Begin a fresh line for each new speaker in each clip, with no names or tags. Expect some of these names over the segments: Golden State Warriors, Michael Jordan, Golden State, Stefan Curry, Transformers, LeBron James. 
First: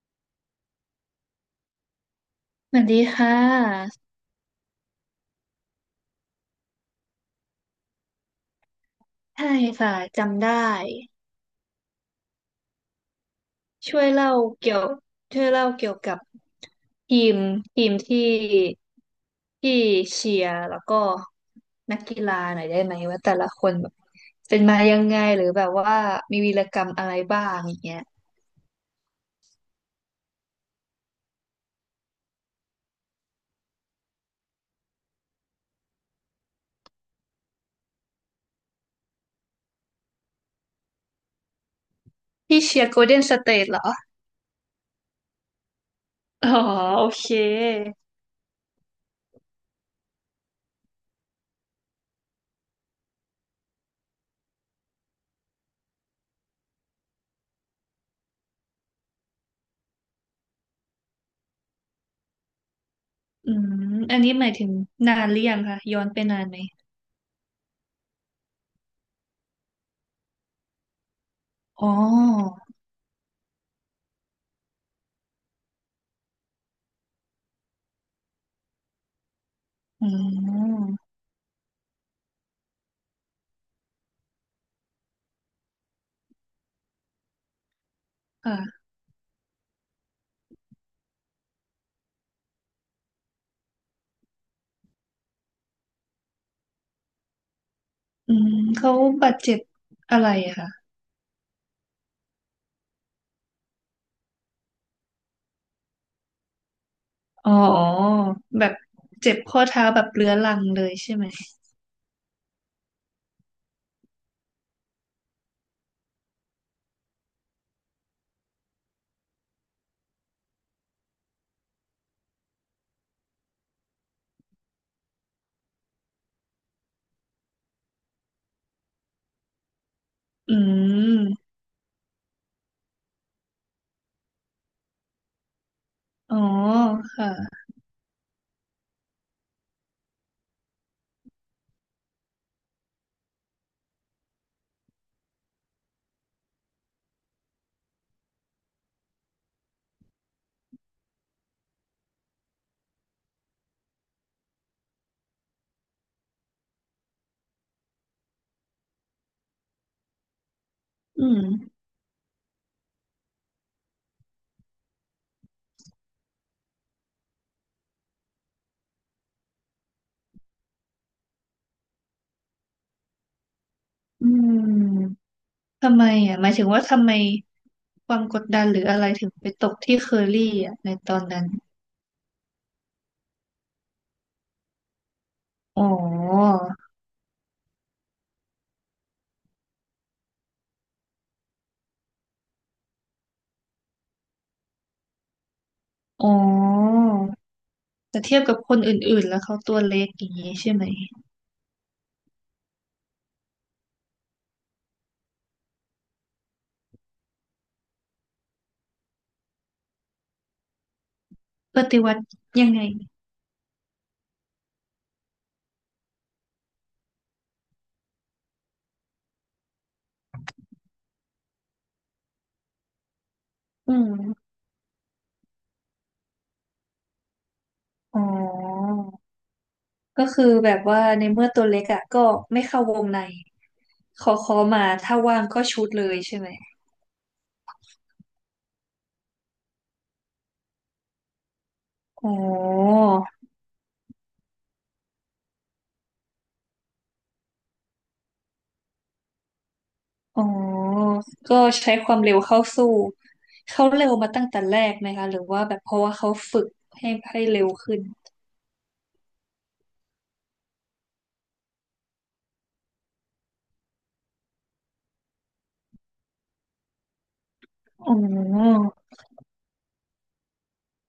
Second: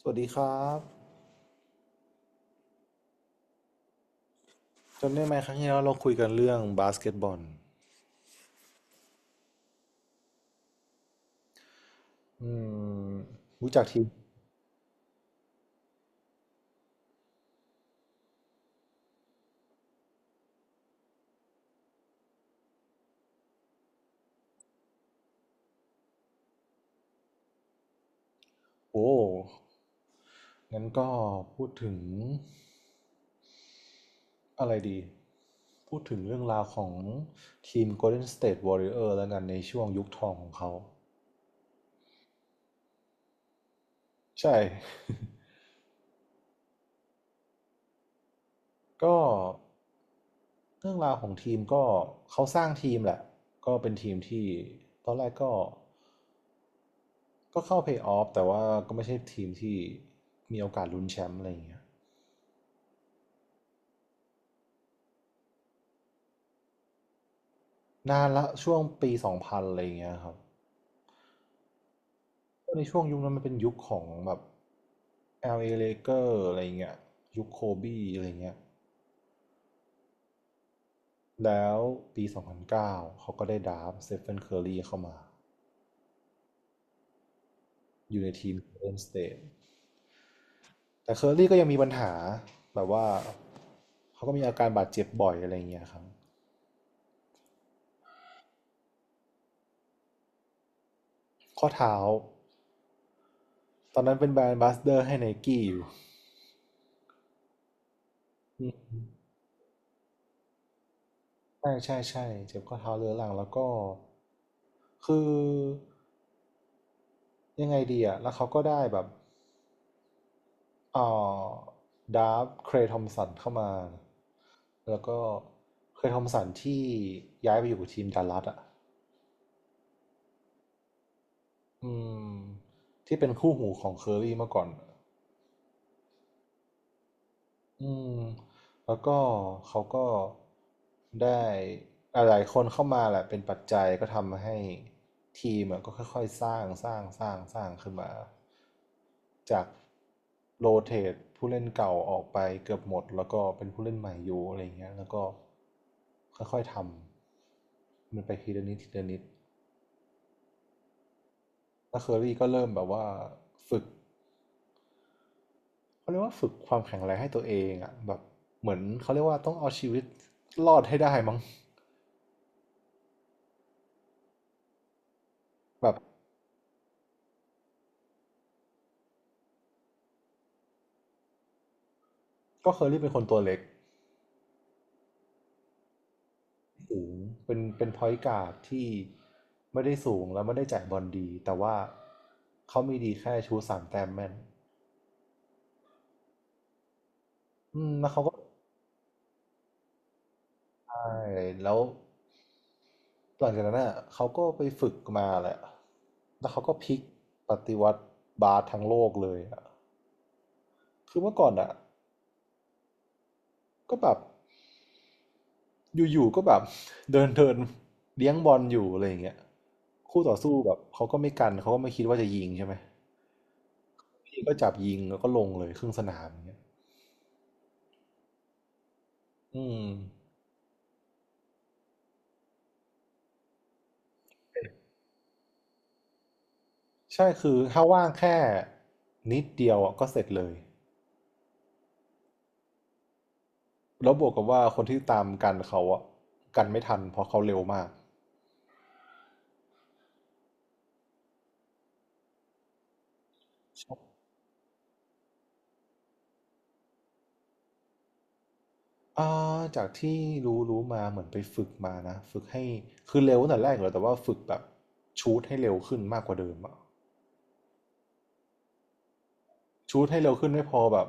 สวัสดีครับ
สวัสดีค่ะ
จำได้ไหมครั้งที่แล้วเราคุยกันเรื่องบาสเกตบอล
ใช่ค่ะจำได้
อืมรู้จัก
ช่
ที
ว
ม
ยเล่าเกี่ยวช่วยเล่าเกี่ยวกับทีมทีมที่ที่เชียร์แล้วก็นักกีฬาหน่อยได้ไหมว่าแต่ละคนแบบเป็นมายังไงหรือแบบว่ามีวีรกรรมอะไรบ้างอย่างเงี้ย
โอ้งั้นก็พูดถึงอะไรดีพูดถึงเรื่องราวของทีม Golden State Warrior แล้วกันในช่วงยุคทองของเขา
พี่เชียร์โกลเด้นสเตทเหรอ
ใช่
อ๋อโอเค
ก็เรื่องราวของทีมก็เขาสร้างทีมแหละก็เป็นทีมที่ตอนแรกก็ก็เข้าเพลย์ออฟแต่ว่าก็ไม่ใช่ทีมที่มีโอกาสลุ้นแชมป์อะไรอย่างเงี้ย
อืมอันนี้หมายถึงนานหรือยังคะย้อนไปนานไหม
นานละช่วงปีสองพันอะไรอย่างเงี้ยครับ
อ๋อ
ในช่วงยุคนั้นมันเป็นยุคของแบบ LA Laker อ Lakers อะไรเงี้ยยุคโคบีอะไรเงี้ย
อืม
แล้วปี2009เก้าเขาก็ได้ดราฟต์สเตฟานเคอร์รีเข้ามาอยู่ในทีม
ค่ะ
เอ n นสเต e แต่เคอร์รีก็ยังมีปัญหาแบบว่าเขาก็มีอาการบาดเจ็บบ่อยอะไรเงี้ยครับ
อืมเขาบาดเจ็บอะไรอะคะ
ข้อเท้าตอนนั้นเป็นแบรนด์บัสเดอร์ให้ไนกี้อยู่
อ๋อแบ
อื
บ
ม
เจ็บข้อเท้าแบบเรื้อรังเลยใช่ไหม
ใช่ใช่ใช่เจ็บข้อเท้าเรื้อรังแล้วก็คือยังไงดีอะแล้วเขาก็ได้แบบ อ่อดาร์ฟเครย์ทอมสันเข้ามาแล้วก็เครย์ทอมสันที่ย้ายไปอยู่กับทีมดัลลัสอ่ะ
อืม
อืมที่เป็นคู่หูของเคอรรี่เมื่อก่อนอะ
อ๋อค่ะ
อืมแล้วก็เขาก็ได้หลายๆคนเข้ามาแหละเป็นปัจจัยก็ทำให้ทีมอะก็ค่อยๆสร้างสร้างสร้างสร้างขึ้นมาจากโรเตทผู้เล่นเก่าออกไปเกือบหมดแล้วก็เป็นผู้เล่นใหม่อยู่อะไรอย่างเงี้ยแล้วก็ค่อยๆทำมันไปทีละนิดทีละนิด
อืม
แล้วเคอรี่ก็เริ่มแบบว่าฝึกเขาเรียกว่าฝึกความแข็งแรงให้ตัวเองอะแบบเหมือนเขาเรียกว่าต้องเอาชีวิตรอดให้ได้มั้ง
อืม
แบ
ทำ
บ
ไมอ่ะหมายถึงว่าทำไมความกดดันหรืออะไรถึงไปตกที่เคอรี่อ่ะในตอนนั้น
ก็เคอรรี่เป็นคนตัวเล็ก
อ๋อ
สูงเป็นเป็นพอยต์การ์ดที่ไม่ได้สูงแล้วไม่ได้จ่ายบอลดีแต่ว่าเขามีดีแค่ชูสามแต้มแม่น
อ๋อ
อืมแล้ว
แต่
เขาก็
เทียบกับคนอื่นๆแล้วเขาตัวเล็กอย่างนี้ใช่ไหม
ได้แล้วหลังจากนั้นอ่ะเขาก็ไปฝึกมาแหละแล้วเขาก็พลิกปฏิวัติบาสทั้งโลกเลยอ่ะคือเมื่อก่อนอ่ะ
ปฏิวัติยังไง
ก็แบบอยู่ๆก็แบบ เดินเดินเลี้ยงบอลอยู่อะไรอย่างเงี้ยคู่ต่อสู้แบบเขาก็ไม่กันเขาก็ไม่คิดว่าจะยิงใช่ไหม
อื
พี่
ม
ก็จับยิงแล้วก็ลงเลยครึ่งสนามอย่างเงี้ย
อ๋อ
อืม
ก็คือแบบว่าในเมื่อตัวเล็กอ่ะก็ไม่เข้าวงในขอมาถ้าว่างก็ชุดเลยใช่ไหม
ใช่คือถ้าว่างแค่นิดเดียวอ่ะก็เสร็จเลย
อ๋อ
แล้วบวกกับว่าคนที่ตามกันเขาอ่ะกันไม่ทันเพราะเขาเร็วมาก
อ๋อก็ใช้ความเร็วเข้าสู้เขาเร็วมาตั้งแต่แรกไหมคะหรือว่าแบบเพราะว่าเขาฝึกให้เร็วขึ้น
อ่าจากที่รู้รู้มาเหมือนไปฝึกมานะฝึกให้คือเร็วตั้งแต่แรกอยู่แล้วแต่ว่าฝึกแบบชูตให้เร็วขึ้นมากกว่าเดิมอะ
อ๋อ
ชูตให้เร็วขึ้นไม่พอแบบ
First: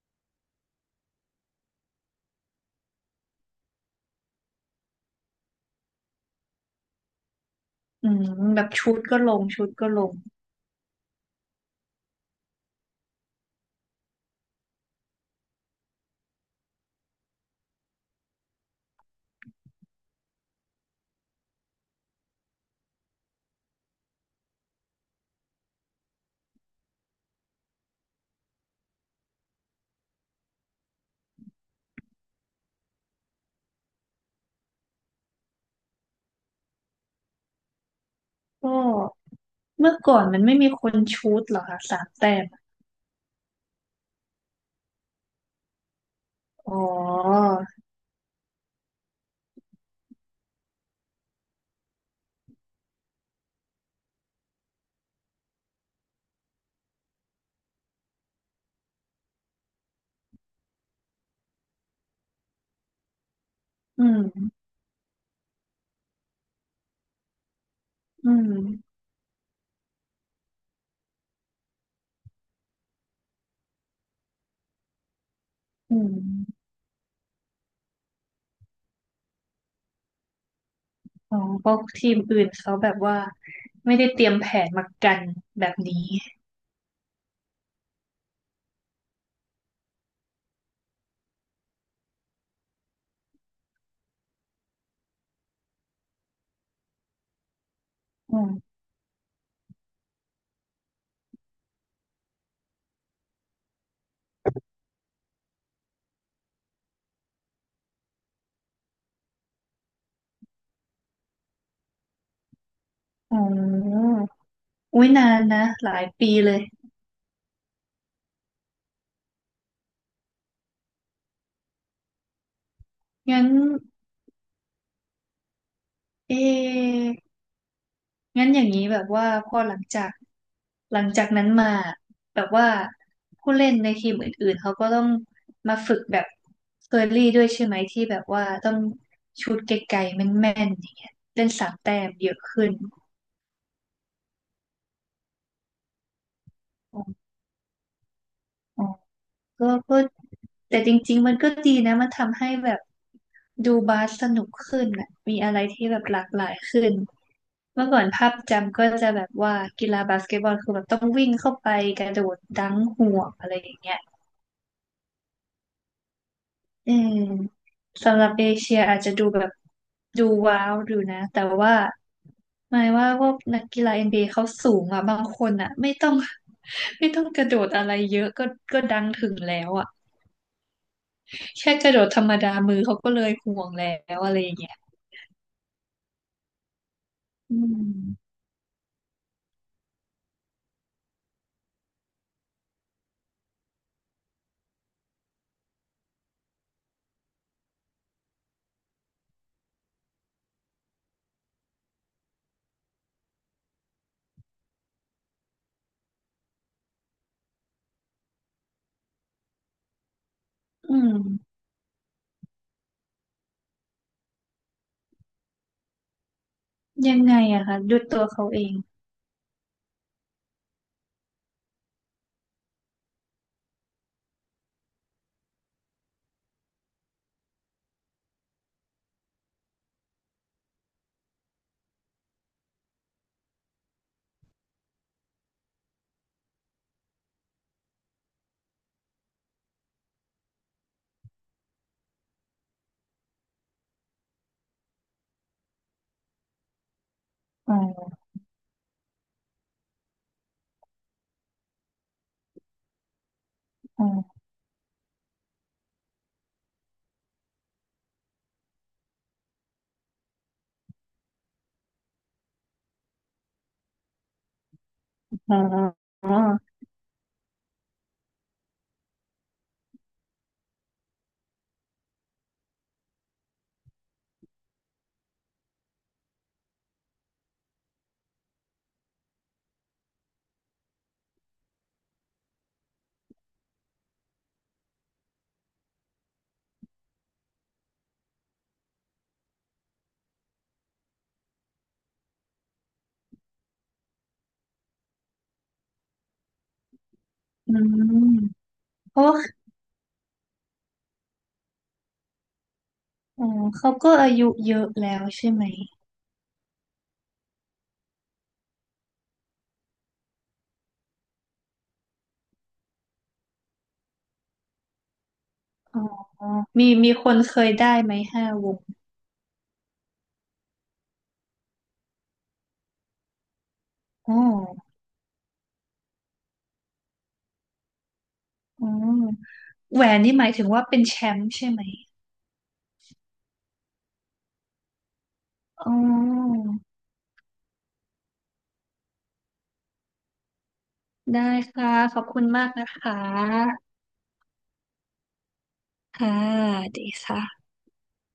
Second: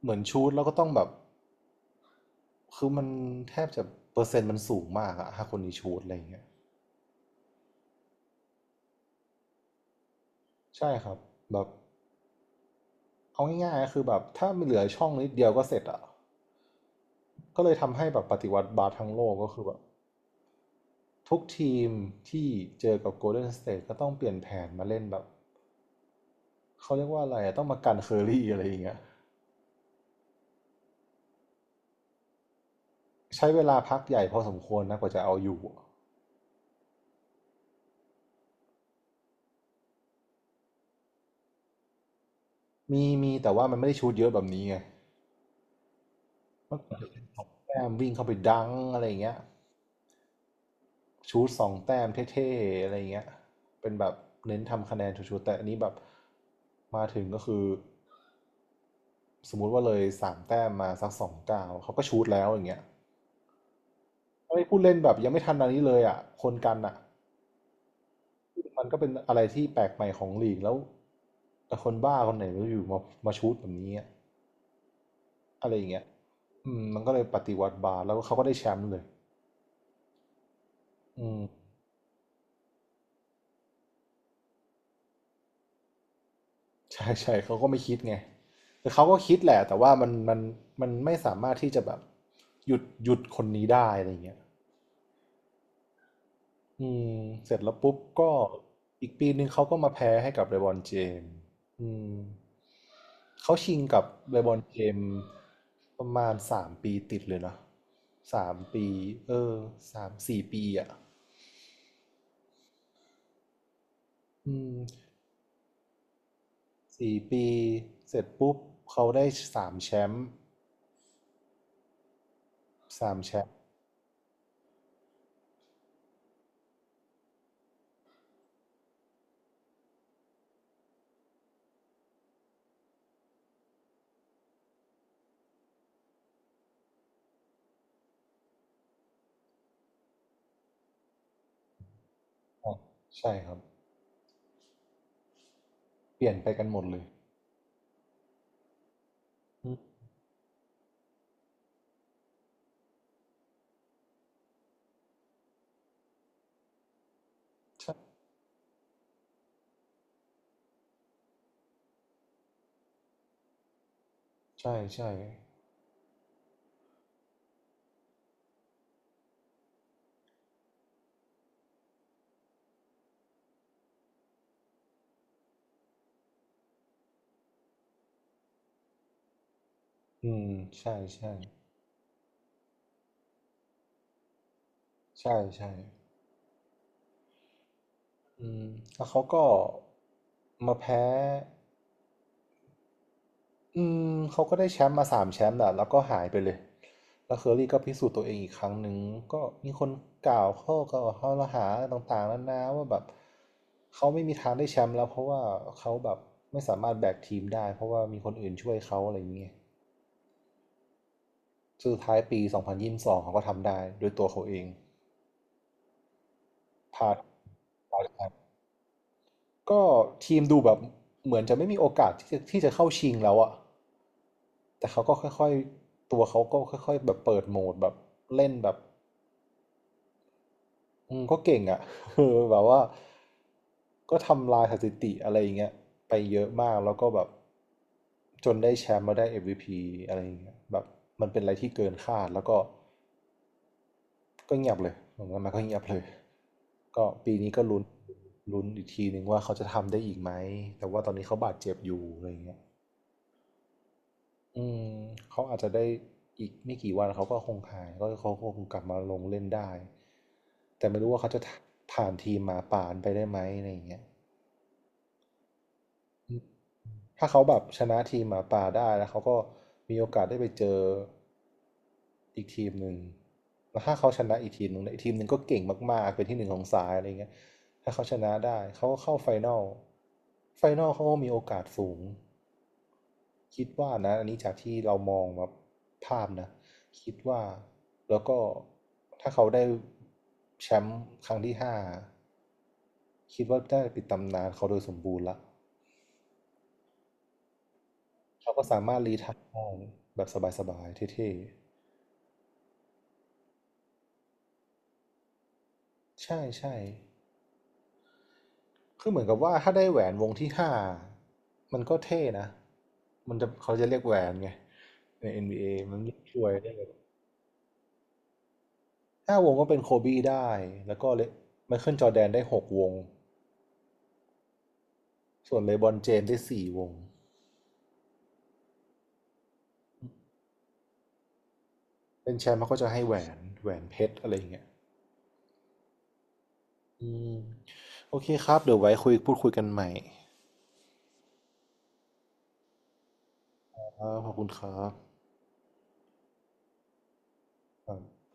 เหมือนชูตแล้วก็ต้องแบบคือมันแทบจะเปอร์เซ็นต์มันสูงมากอะถ้าคนนี้ชูตอะไรอย่างเงี้ย
อืมแบบชุดก็ลงชุดก็ลง
ใช่ครับแบบเอาง่ายๆก็คือแบบถ้ามันเหลือช่องนิดเดียวก็เสร็จอะก็เลยทำให้แบบปฏิวัติบาสทั้งโลกก็คือแบบทุกทีมที่เจอกับโกลเด้นสเตทก็ต้องเปลี่ยนแผนมาเล่นแบบเขาเรียกว่าอะไรอะต้องมากันเคอรี่อะไรอย่างเงี้ย ใช้เวลาพักใหญ่พอสมควรนะกว่าจะเอาอยู่
ก็เมื่อก่อนมันไม่มีคนชุดเหรอคะสามแต้ม
มีมีแต่ว่ามันไม่ได้ชูตเยอะแบบนี้ไง
อ๋
มัน
อ
แต้มวิ่งเข้าไปดังอะไรอย่างเงี้ยชูตสองแต้มเท่ๆอะไรอย่างเงี้ยเป็นแบบเน้นทำคะแนนชูตๆแต่อันนี้แบบมาถึงก็คือสมมุติว่าเลยสามแต้มมาสักสองเก้าวเขาก็ชูตแล้วอย่างเงี้ย
อื
ไม่
ม
พูดเล่นแบบยังไม่ทันอันนี้เลยอ่ะคนกันอ่ะ
อื
มันก็
ม
เป็นอะไรที่แปลกใหม่ของลีกแล้วแต่คนบ้าคนไหนไม่รู้อยู่มามาชูตแบบนี้อะ อะไรอย่าง
อื
เงี้ย
ม
อืมมันก็เลยปฏิวัติบาสแล้วเขาก็ได้แชมป์เลยอื
อ๋อ
ม
เพราะทีมอื่นเขาแบบว่าไม่ได้เตรียมแผนมากันแบบนี้
ใช่ใช่เขาก็ไม่คิดไง แต่เขาก็คิดแหละแต่ว่ามันมันไม่สามารถที่จะแบบหยุดหยุดคนนี้ได้อะไรอย่างเงี้ยอืมเสร็จแล้วปุ๊บก็
อืม
อีกปีนึงเขาก็มาแพ้ให้กับเลบรอนเจมส์อืมเขาชิงกับเลบรอนเจมส์ประมาณสามปีติดเลยเนอะสามปีเออสามสี่ปีอ่ะ
อ๋อ
อืม
อุ้ยนานนะหลายปีเลย
สี่ปีเสร็จปุ๊บเขาได้สามแชมป์สามแช
งั้
ม
น
ป์
เองั้นอย่างนี้แบบว่าพอหลังจากนั้นมาแบบว่าผู้เล่นในทีมอื่นๆเขาก็ต้องมาฝึกแบบเคอรี่ด้วยใช่ไหมที่แบบว่าต้องชูตไกลๆแม่นๆอย่างเงี้ยเล่นสามแต้มเยอะขึ้น
อ่ะใช่ครับเปลี่ยนไปกันหมดเลย
อ๋อ ก็
อืม
แต่จริงๆมันก็ดีนะมันทำให้แบบดูบาสสนุกขึ้นอ่ะมีอะไรที่แบบหลากหลายขึ้นเมื่อ
ใช่
ก่อนภาพจำก็จะแบบว่ากีฬาบาสเกตบอลคือแบบต้องวิ่งเข้าไปกระโดดดังห่วงอะไรอย่างเงี้ย
ใช่ใช่
อืมสำหรับเอเชียอาจจะดูแบบดูว้าวดูนะแต่ว่าหมายว่าพวกนักกีฬา n บ a เอเขาสูงอ่ะบางคนอ่ะไม่ต้อง ไม่ต้องกระโดดอะไรเยอะก็ดังถึงแล้วอ่ะ
อืมใช่ใช่
แค่กระโดดธรรมดามือเขาก็เลยห่วงแล้วอะไรอย่างเงี้ย
ใช่ใช่
อืม
อืมแล้วเขาก็มาแพ้ อืมเขาก็ได้แชมป์มาสามแชมป์แหละแล้วก็หายไปเลยแล้วเคอรี่ก็พิสูจน์ตัวเองอีกครั้งหนึ่งก็มีคนกล่าวข้อหาต่างๆนานาว่าแบบเขาไม่มีทางได้แชมป์แล้วเพราะว่าเขาแบบไม่สามารถแบกทีมได้เพราะว่ามีคนอื่นช่วยเขาอะไรอย่างเงี้ย
อืม
สุดท้ายปี2022เขาก็ทำได้ด้วยตัวเขาเองพา
ยั
ด
งไงอะคะดู
พาดไ
ตัวเขาเอง
ก็ทีมดูแบบเหมือนจะไม่มีโอกาสที่จะเข้าชิงแล้วอะแต่เขาก็ค่อยๆตัวเขาก็ค่อยๆแบบเปิดโหมดแบบเล่นแบบอืมก็เก่งอะ เออแบบว่าก็ทำลายสถิติอะไรอย่างเงี้ยไปเยอะมากแล้วก็แบบจนได้แชมป์มาได้เอ็มวีพีอะไรอย่างเงี้ยแบบมันเป็นอะไรที่เกินคาดแล้วก็เงียบเลยผมว่ามันก็เงียบเลยก็ปีนี้ก็
อ๋อ
ลุ้นอีกทีหนึ่งว่าเขาจะทำได้อีกไหมแต่ว่าตอนนี้เขาบาดเจ็บอยู่อะไรอย่างเงี้ย
อ๋อ
อืมเขาอาจจะได้อีกไม่กี่วันเขาก็คงหายก็เขาคงกลับมาลงเล่นได้แต่ไม่รู้ว่าเขาจะผ่านทีมหมาป่านไปได้ไหมอะไรอย่างเงี้ย
อ๋ออ๋อ
อื ถ้าเขาแบบชนะทีมหมาป่าได้แล้วเขาก็มีโอกาสได้ไปเจออีกทีมหนึ่งแล้วถ้าเขาชนะอีกทีมหนึ่งเนี่ยอีกทีมหนึ่งก็เก่งมากๆเป็นที่หนึ่งของสายอะไรเงี้ยถ้าเขาชนะได้เขาก็เข้าไฟนอลไฟนอลเขาก็มีโอกาสสูงคิดว่านะอันนี้จากที่เรามองแบบภาพนะคิดว่าแล้วก็ถ้าเขาได้แชมป์ครั้งที่ห้าคิดว่าได้ปิดตำนานเขาโดยสมบูรณ์ละ
อื
เราก็
ม
สามารถรี
เพราะ
ไทัช
ว่า
ได้แบบสบายๆเท่
อ๋อเขาก็อายุเยอะแล้วใช่ไหม
ๆใช่ใช่คือเหมือนกับว่าถ้าได้แหวนวงที่ห้ามันก็เท่นะมันจะเขาจะเรียกแหวนไงใน NBA มั
อ๋
น
อ
ช่วยได้แบ
มี
บ
คนเคยได้ไหมห้าวง
ห้าวงก็เป็นโคบี้ได้แล้วก็เลไมเคิลจอร์แดนได้หกวง
อ๋อ
ส่วนเลบรอนเจมส์ได้สี่วง
อ๋อแหวนนี่หมายถึงว่าเป็นแชมป์ใช่ไหม
เป็นแชมป์เขาก็จะให้แหวนแหวนเพชรอะไรอย่างเงี้ย
อ๋อ
อืมโอเคครับเดี๋ยวไว้พูดคุยกันใหม่
ได้ค่ะขอบคุณมากนะค
ค
ะ
รับขอบคุณครั
ค่ะดีค่ะ
บ